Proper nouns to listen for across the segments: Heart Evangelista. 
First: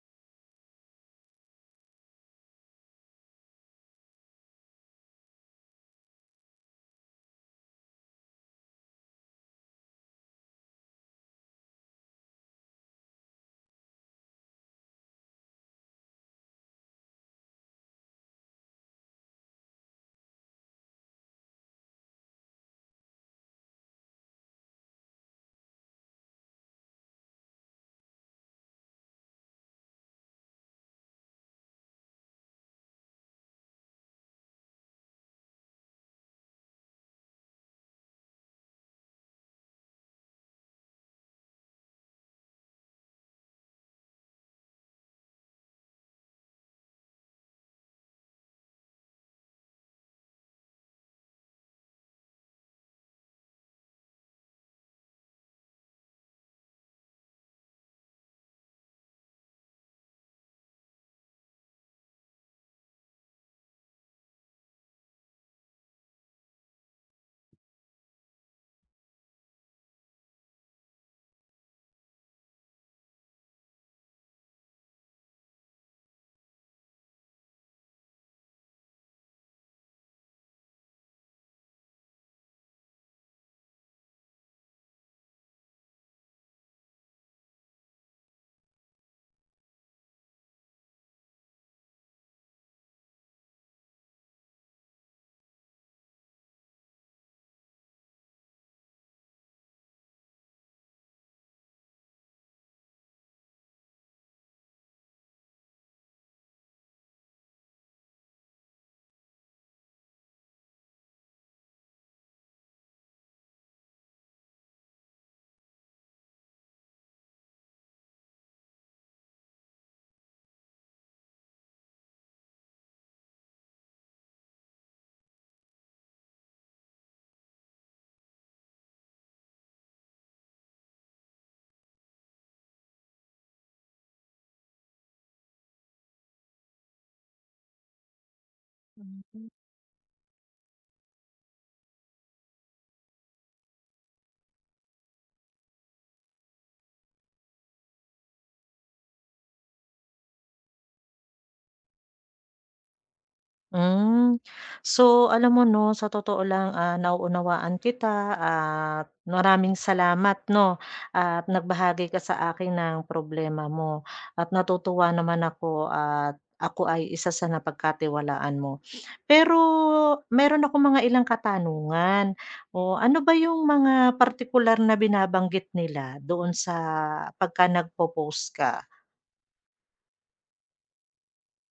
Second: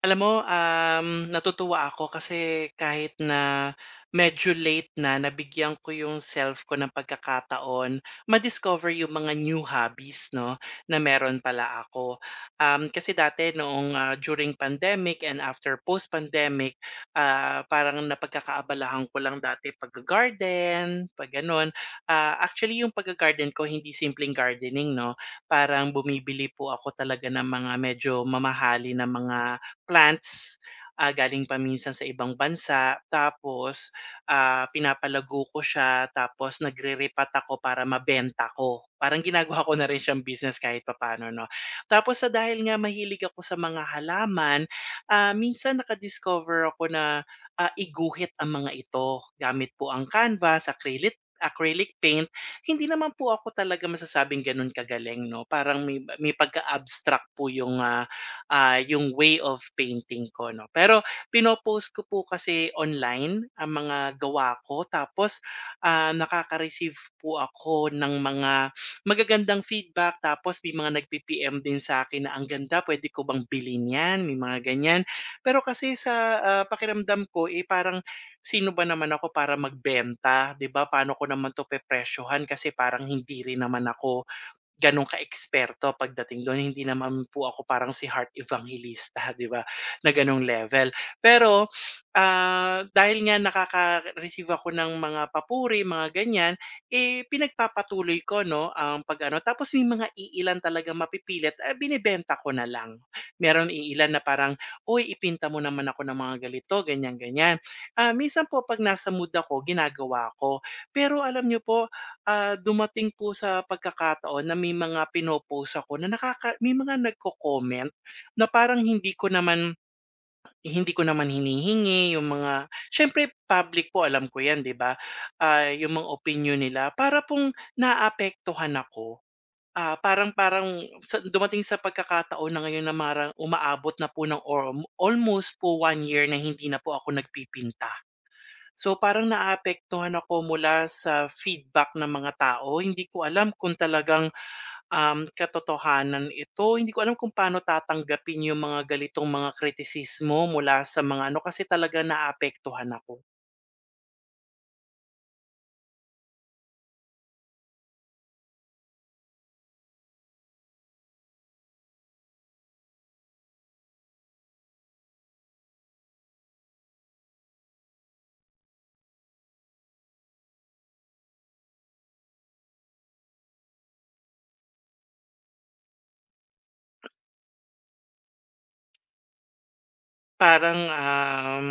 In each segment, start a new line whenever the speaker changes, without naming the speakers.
Alam mo, natutuwa ako kasi kahit na medyo late na, nabigyan ko yung self ko ng pagkakataon madiscover yung mga new hobbies, no, na meron pala ako. Kasi dati noong during pandemic and after post-pandemic, parang napagkakaabalahan ko lang dati pag-garden, pag ganun. Actually, yung pag-garden ko, hindi simpleng gardening, no? Parang bumibili po ako talaga ng mga medyo mamahali na mga plants, galing pa minsan sa ibang bansa. Tapos, pinapalago ko siya tapos nagre-repot ako para mabenta ko. Parang ginagawa ko na rin siyang business kahit papaano 'no. Tapos sa dahil nga mahilig ako sa mga halaman, minsan nakadiscover ako na, iguhit ang mga ito gamit po ang canvas, acrylic acrylic paint. Hindi naman po ako talaga masasabing gano'n kagaling 'no, parang may pagka-abstract po yung, yung way of painting ko 'no. Pero pino ko po kasi online ang mga gawa ko tapos, nakaka-receive po ako ng mga magagandang feedback tapos may mga nagpi-PM din sa'kin na, "Ang ganda, puwede ko bang bilhin 'yan?" May mga ganyan. Pero kasi sa, pakiramdam ko, eh, parang sino ba naman ako para magbenta, 'di ba? Paano ko naman 'to pepresyohan kasi parang hindi rin naman ako gano'n ka-eksperto pagdating do'n, hindi naman po ako parang si Heart Evangelista, 'di ba, na gano'ng level. Pero, dahil nga nakaka-receive ako ng mga papuri, mga ganyan, eh, pinagpapatuloy ko 'no, ang pag-ano tapos may mga iilan talaga mapipilit, binebenta ko na lang. Merong iilan na parang, "Uy, ipinta mo naman ako ng mga ganito, ganiyan, ganiyan." Minsan po 'pag nasa mood ako, ginagawa ko. Pero alam nyo po, dumating po sa pagkakataon na may mga pino-post ako na nakaka may mga nagko-comment na parang hindi ko naman hinihingi yung mga siyempre public po alam ko 'yan 'di ba? Yung mga opinion nila para pong naapektuhan ako. Parang parang sa dumating sa pagkakataon na ngayon na marang umaabot na po ng or almost po 1 year na hindi na po ako nagpipinta. So, parang naapektuhan ako mula sa feedback ng mga tao. Hindi ko alam kung talagang, katotohanan ito. Hindi ko alam kung paano tatanggapin yung mga galitong mga kritisismo mula sa mga ano, kasi talaga naapektuhan ako.
Hmm. So, alam mo 'no, sa totoo lang, nauunawaan kita at maraming salamat 'no, at nagbahagi ka sa akin ng problema mo at natutuwa naman ako at ako ay isa sa napagkatiwalaan mo. Pero meron akong mga ilang katanungan. O ano ba yung mga particular na binabanggit nila doon sa pagka nagpo-post ka?
Parang,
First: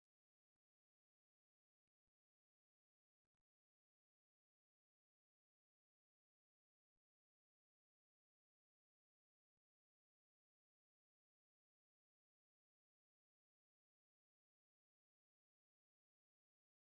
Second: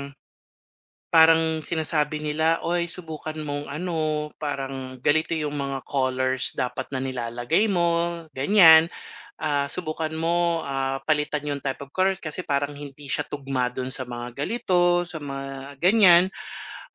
parang sinasabi nila, "Uy, subukan mong ano, parang ganito yung mga colors dapat na nilalagay mo," ganyan. Subukan mo, palitan yung type of color kasi parang hindi siya tugma dun sa mga galito, sa mga ganyan.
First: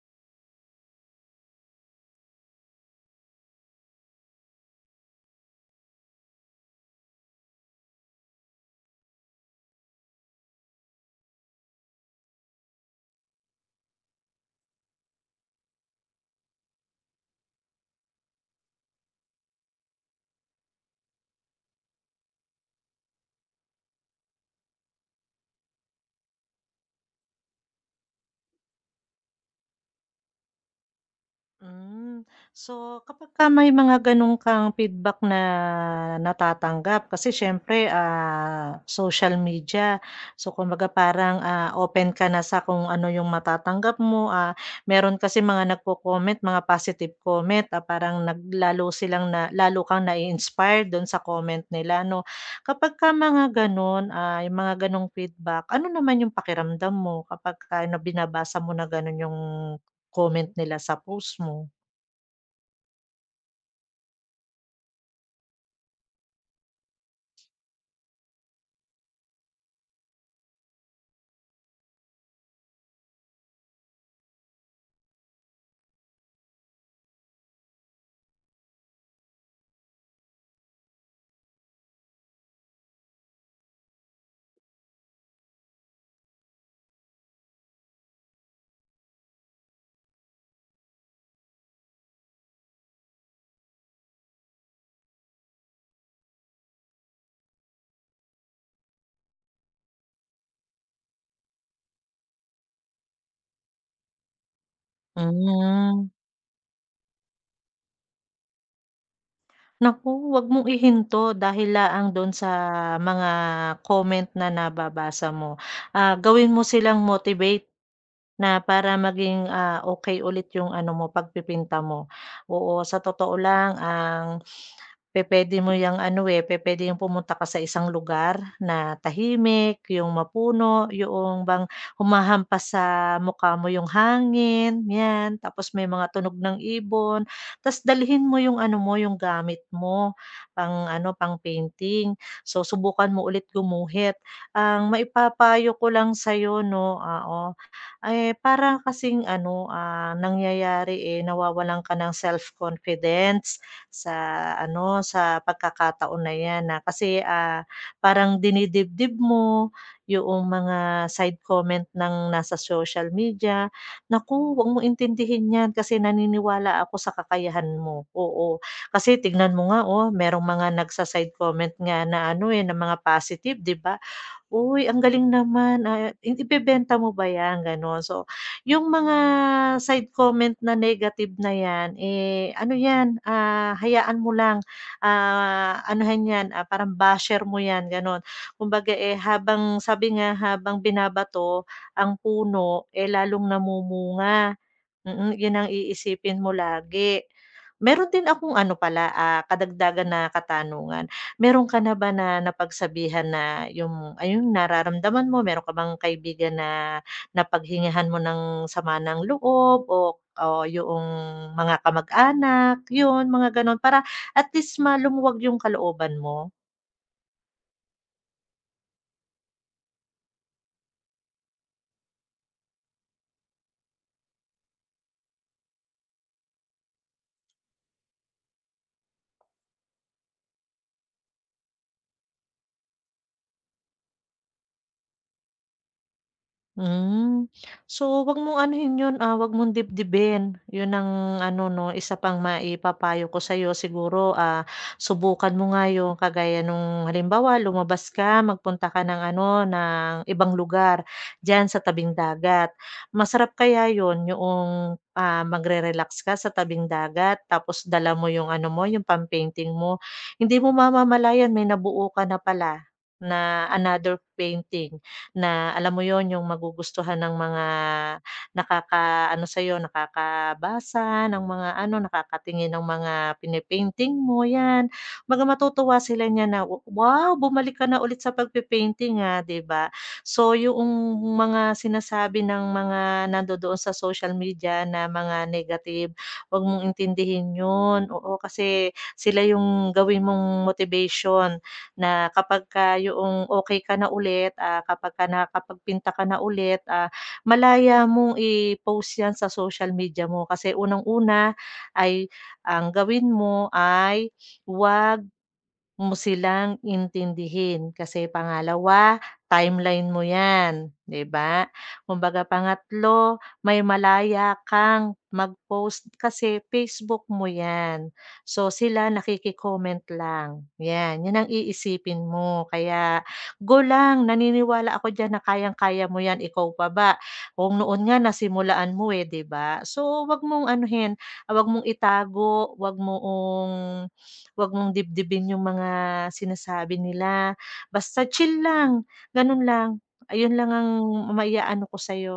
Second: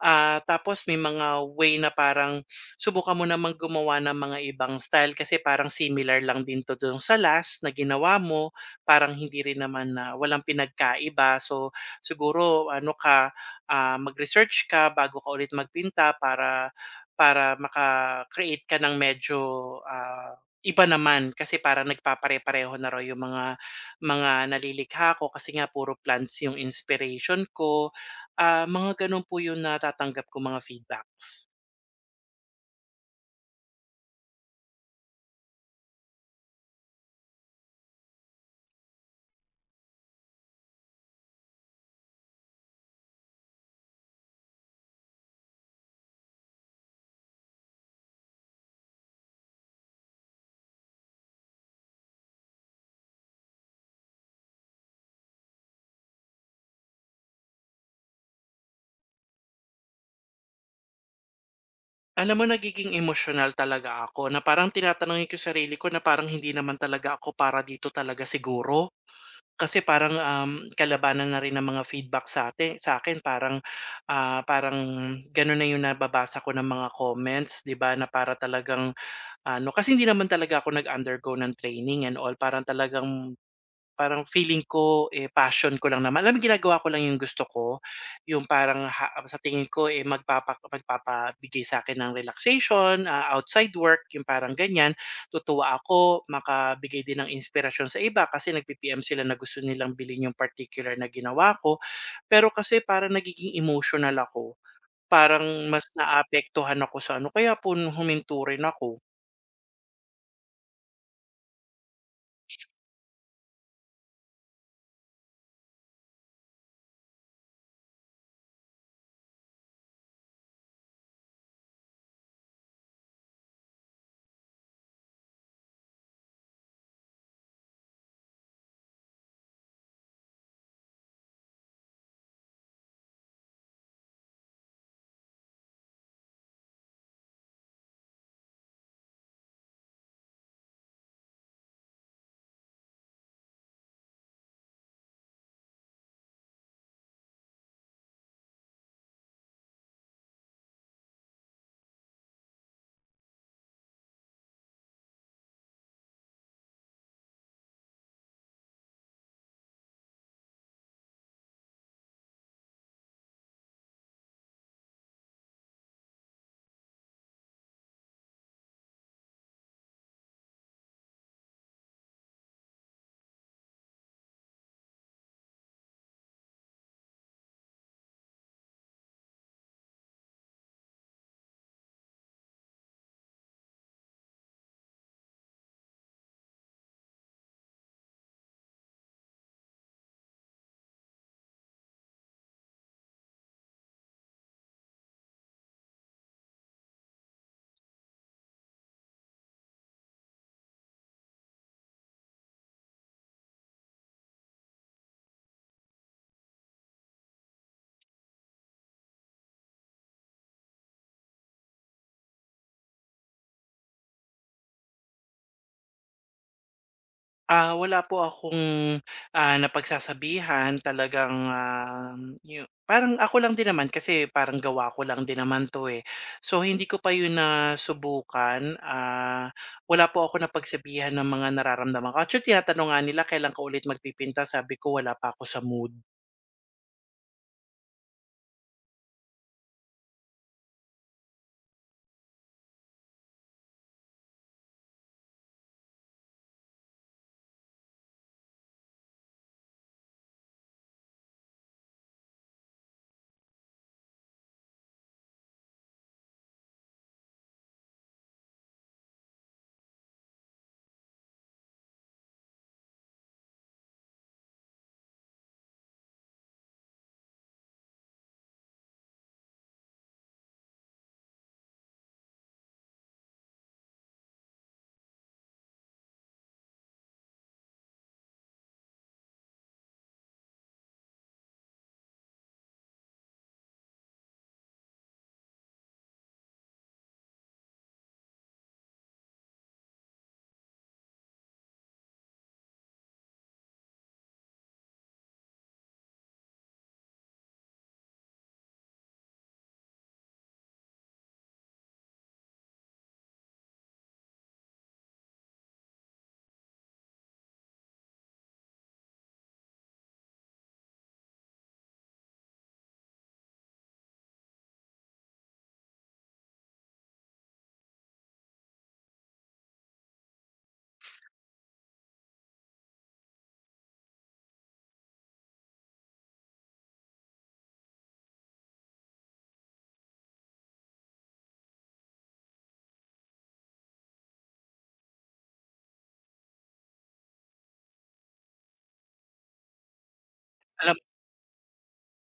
Tapos may mga way na parang subukan mo namang gumawa ng mga ibang style kasi parang similar lang din 'to dun sa last na ginawa mo. Parang hindi rin naman na walang pinagkaiba. So, siguro ano ka, mag-research ka bago ka ulit magpinta para para maka-create ka ng medyo, ah, iba naman. Kasi para nagpapare-pareho na raw yung mga nalilikha ko kasi nga puro plants yung inspiration ko. Mga gano'n po yung natatanggap ko mga feedbacks.
Hmm. So, kapag ka may mga gano'n kang feedback na natatanggap kasi siyempre, social media. So, kumbaga parang, open ka na sa kung ano yung matatanggap mo, meron kasi mga nagko-comment, mga positive comment, parang nag silang na lalo kang na inspire do'n sa comment nila 'no. Kapag ka mga gano'n, yung mga gano'ng feedback, ano naman yung pakiramdam mo kapagka na binabasa mo na gano'n yung comment nila sa post mo.
Alam mo nagiging emosyonal talaga ako na parang tinatanungin ko yung sarili ko na parang hindi naman talaga ako para dito talaga siguro. Kasi parang, kalabanan na rin ng mga feedback sa'kin parang, parang gano'n na yung nababasa ko ng mga comments 'di ba, na para talagang ano kasi hindi naman talaga ako nag-undergo ng training and all. Parang feeling ko, eh, passion ko lang naman. Alam mo ginagawa ko lang yung gusto ko, yung parang ha sa tingin ko, eh, magpapabigay sa akin ng relaxation, outside work, yung parang ganyan. Tutuwa ako, makabigay din ng inspirasyon sa iba kasi nagpi-PM sila na gusto nilang bilhin yung particular na ginawa ko. Pero kasi parang nagiging emotional ako, parang mas
Hmm.
naapektuhan ako sa ano, kaya po huminto rin ako.
Naku, 'wag mong ihinto dahil laang do'n sa mga comment na nababasa mo. Gawin mo silang motivate na para maging, okey ulit yung ano mo, pagpipinta mo. Oo, sa totoo lang ang pupuwede mo yung ano, eh, pupuwede yung pumunta ka sa isang lugar na tahimik, yung mapuno, yung bang humahampas sa mukha mo yung hangin, 'yan. Tapos may mga tunog ng ibon, tas dalhin mo yung ano mo, yung gamit mo, pang ano, pang-painting. So, subukan mo ulit gumuhit. Ang maipapayo ko lang sa'yo 'no, oo, eh, parang kasing ano, nangyayari, eh, nawawalan ka ng self-confidence sa ano, sa pagkakataon na 'yan na kasi, parang dinidibdib mo yung mga side comment ng nasa social media. Naku, huwag mo intindihin 'yan kasi naniniwala ako sa kakayahan mo, oo. Kasi tignan mo nga, oh, merong mga nagsa-side comment nga na ano, eh, na mga positive, 'di ba? Uy, ang galing naman, i ibebenta mo ba 'yan, gano'n. So, yung mga side comment na negative na 'yan, eh, ano 'yan, hayaan mo lang, anuhin 'yan, parang basher mo 'yan, gano'n. Kumbaga, eh, habang sabi nga, habang binabato ang puno, eh, lalong namumunga. Mm, 'yun ang iisipin mo lagi. Meron din akong ano pala, kadagdagan na katanungan. Meron ka na ba na napagsabihan na yung ayun nararamdaman mo, meron ka bang kaibigan na napaghingihan mo ng sama ng loob o o yoong mga kamag-anak, 'yun mga gano'n para at least ma lumuwag yung kalooban mo?
Wala po akong, napagsasabihan talagang, parang ako lang din naman kasi parang gawa ko lang din naman 'to, eh. So, hindi ko pa yun nasubukan, wala po ako napagsabihan ng mga nararamdaman ko. Actually, tinatanong nga nila kailan ka ulit magpipinta, sabi ko wala pa ako sa mood.
Hmm. So, 'wag mong anuhin 'yun, 'wag mong dibdibin. 'Yun ang ano 'no, isa pang maipapayo ko sa'yo siguro, subukan mo nga 'yung kagaya nung halimbawa lumabas ka, magpunta ka ng ano, ng ibang lugar diyan sa tabing dagat. Masarap kaya 'yun, yung magre-relax ka sa tabing dagat tapos dala mo 'yung ano mo, 'yung pam-painting mo. Hindi mo mamamalayan may nabuo ka na pala na another painting na alam mo yon yung magugustuhan ng mga nakaka ano nakakaano sa'yo, nakakabasa ng mga ano, nakakatingin ng mga pini-painting mo, 'yan. Kumbaga matutuwa sila niya na, "Wow, bumalik ka na ulit sa pagpe-painting, 'Di ba? So, yung mga sinasabi ng mga nandodoon sa social media na mga negative, 'wag mong intindihin 'yun, oo, kasi sila yung gawin mong motivation na kapag kapagka yoong okay ka na ulit, kapagka nakakapagpinta ka na ulit, malaya mong i-post 'yan sa social media mo. Kasi unang-una ay ang gawin mo ay wag mo silang intindihin kasi pangalawa, timeline mo 'yan, 'di ba? Kumbaga pangatlo, may malaya kang mag-post kasi Facebook mo 'yan. So, sila nakiki-comment lang, 'yan, 'yan ang iisipin mo. Kaya go lang, naniniwala ako diyan na kayang-kaya mo 'yan, ikaw pa ba? Kung noon nga nasimulaan mo, eh, 'di ba? So, huwag mong anuhin, huwag mong itago, huwag mong dibdibin yung mga sinasabi nila, basta chill lang, ganun lang. Ayun lang ang
Alam
maiaano ko sa'yo.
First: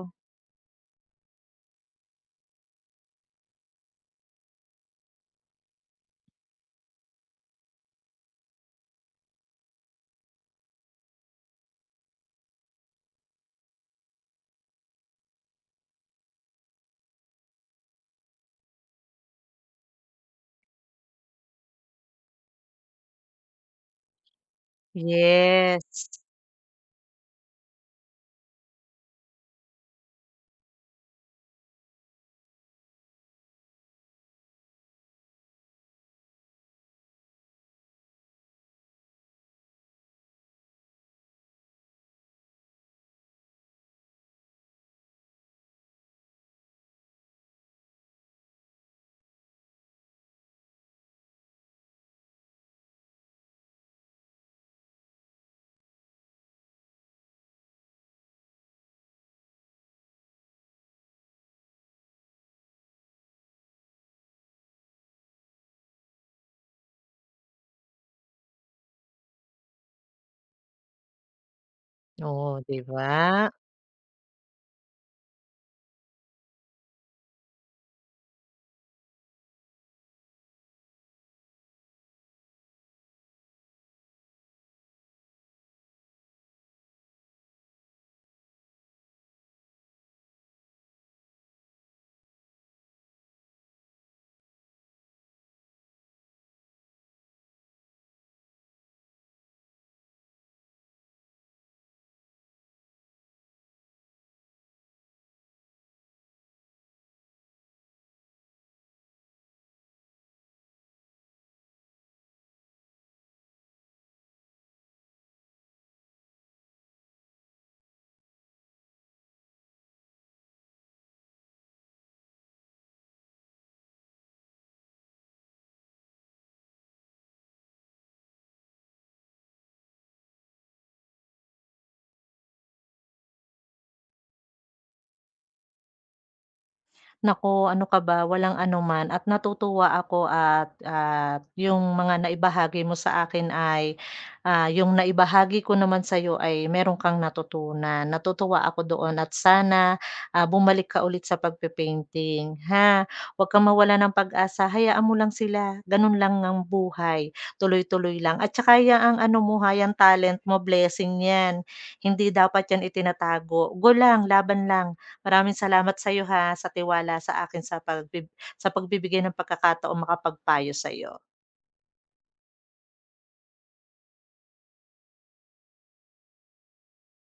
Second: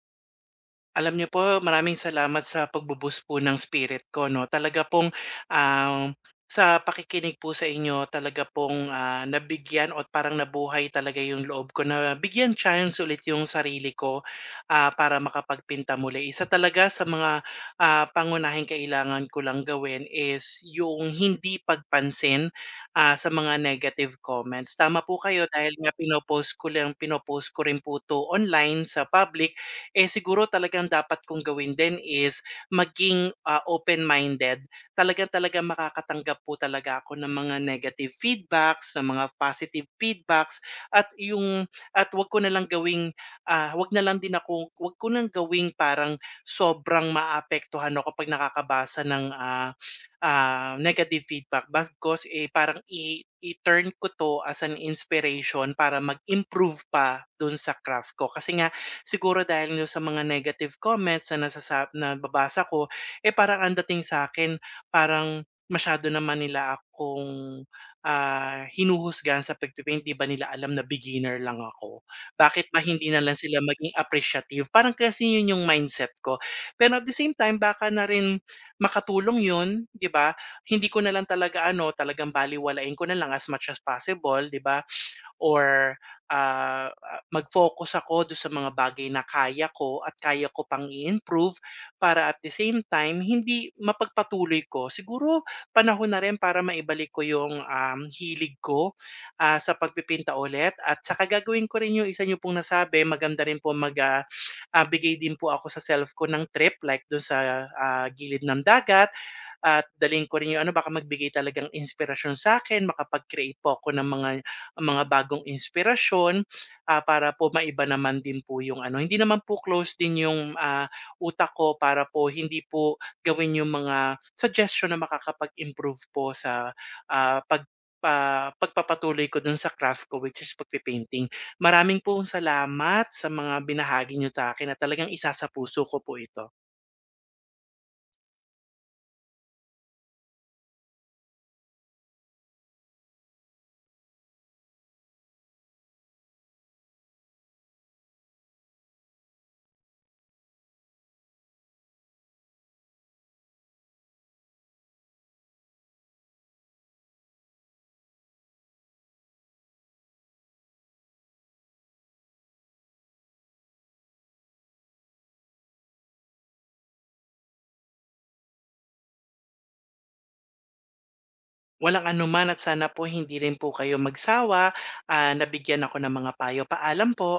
Alam niyo po, maraming salamat sa pagbu po ng spirit ko 'no. Talaga pong, um, sa pakikinig po sa inyo talaga pong, nabigyan o parang nabuhay talaga yung loob ko na bigyan chance ulit yung sarili ko, para makapagpinta muli. Isa talaga sa mga, pangunahing kailangan ko lang gawin is yung hindi pagpansin, sa mga negative comments. Tama po kayo dahil nga
Yes.
pino-post ko rin po 'to online sa public. Eh, siguro talagang dapat kong gawin din is maging, open-minded. Talagang-talagang makakatanggap po talaga ako ng mga negative feedbacks, ng mga positive feedbacks at yung at 'wag ko na lang gawing, 'wag na lang din ako 'wag ko ng gawing parang sobrang maapektuhan ako 'pag nakakabasa ng, negative feedback bagkus, eh, parang i-turn ko 'to as an inspiration para mag-improve pa dun sa craft ko. Kasi nga siguro dahil nyo sa mga negative comments na na babasa ko, eh, parang ang dating sa akin parang masyado naman nila akong, hinuhusgahan sa pagpe-paint. 'Di ba nila alam na beginner lang ako?
Oo,
Bakit
'di
ba hindi na lang
ba?
sila maging appreciative? Parang kasi 'yun 'yung mindset ko. Pero at the same time baka na rin makatulong 'yun, 'di ba? Hindi ko na lang talaga ano, talagang balewalain ko na lang as much as possible, 'di ba? Or, mag-focus ako dun sa mga bagay na kaya ko at kaya ko pang i-improve para at the same time hindi mapagpatuloy ko. Siguro panahon na rin para maibalik ko yung, hilig ko, sa pagpipinta ulit at saka gagawin ko rin yung isa nyo pong nasabi maganda rin po bigay din po ako sa self ko ng trip like dun sa, gilid ng dagat at dalhin ko rin yung ano baka magbigay talagang inspirasyon sa'kin, makapag-create po ako ng mga bagong inspirasyon, para po maiba naman din po yung ano hindi naman po close din yung, utak ko para po hindi po gawin yung mga suggestion na makakapag-improve po sa, ah, pag pagpapatuloy ko dun sa craft ko which is pagpe. Maraming pong salamat sa mga binahagi niyo sa'kin at talagang isasapuso ko po ito.
Nako ano ka ba, walang anuman at natutuwa ako at yung mga naibahagi mo sa akin ay, yung naibahagi ko naman sa sa'yo ay meron kang natutunan. Natutuwa ako doon at sana, bumalik ka ulit sa pagpe-painting, ha? Huwag kang mawalan ng pag-asa, hayaan mo lang sila, ganun lang ang buhay, tuloy-tuloy lang at tsaka ang ano mo, ha, yang talent mo blessing yan, hindi dapat yan itinatago, go lang, laban lang. Maraming salamat sa iyo ha, sa tiwala sa akin sa pagbib sa pagbibigay ng pagkakataong makapagpayo sa iyo
Walang anuman at sana po hindi rin po kayo magsawa, nabigyan ako ng mga payo. Paalam po.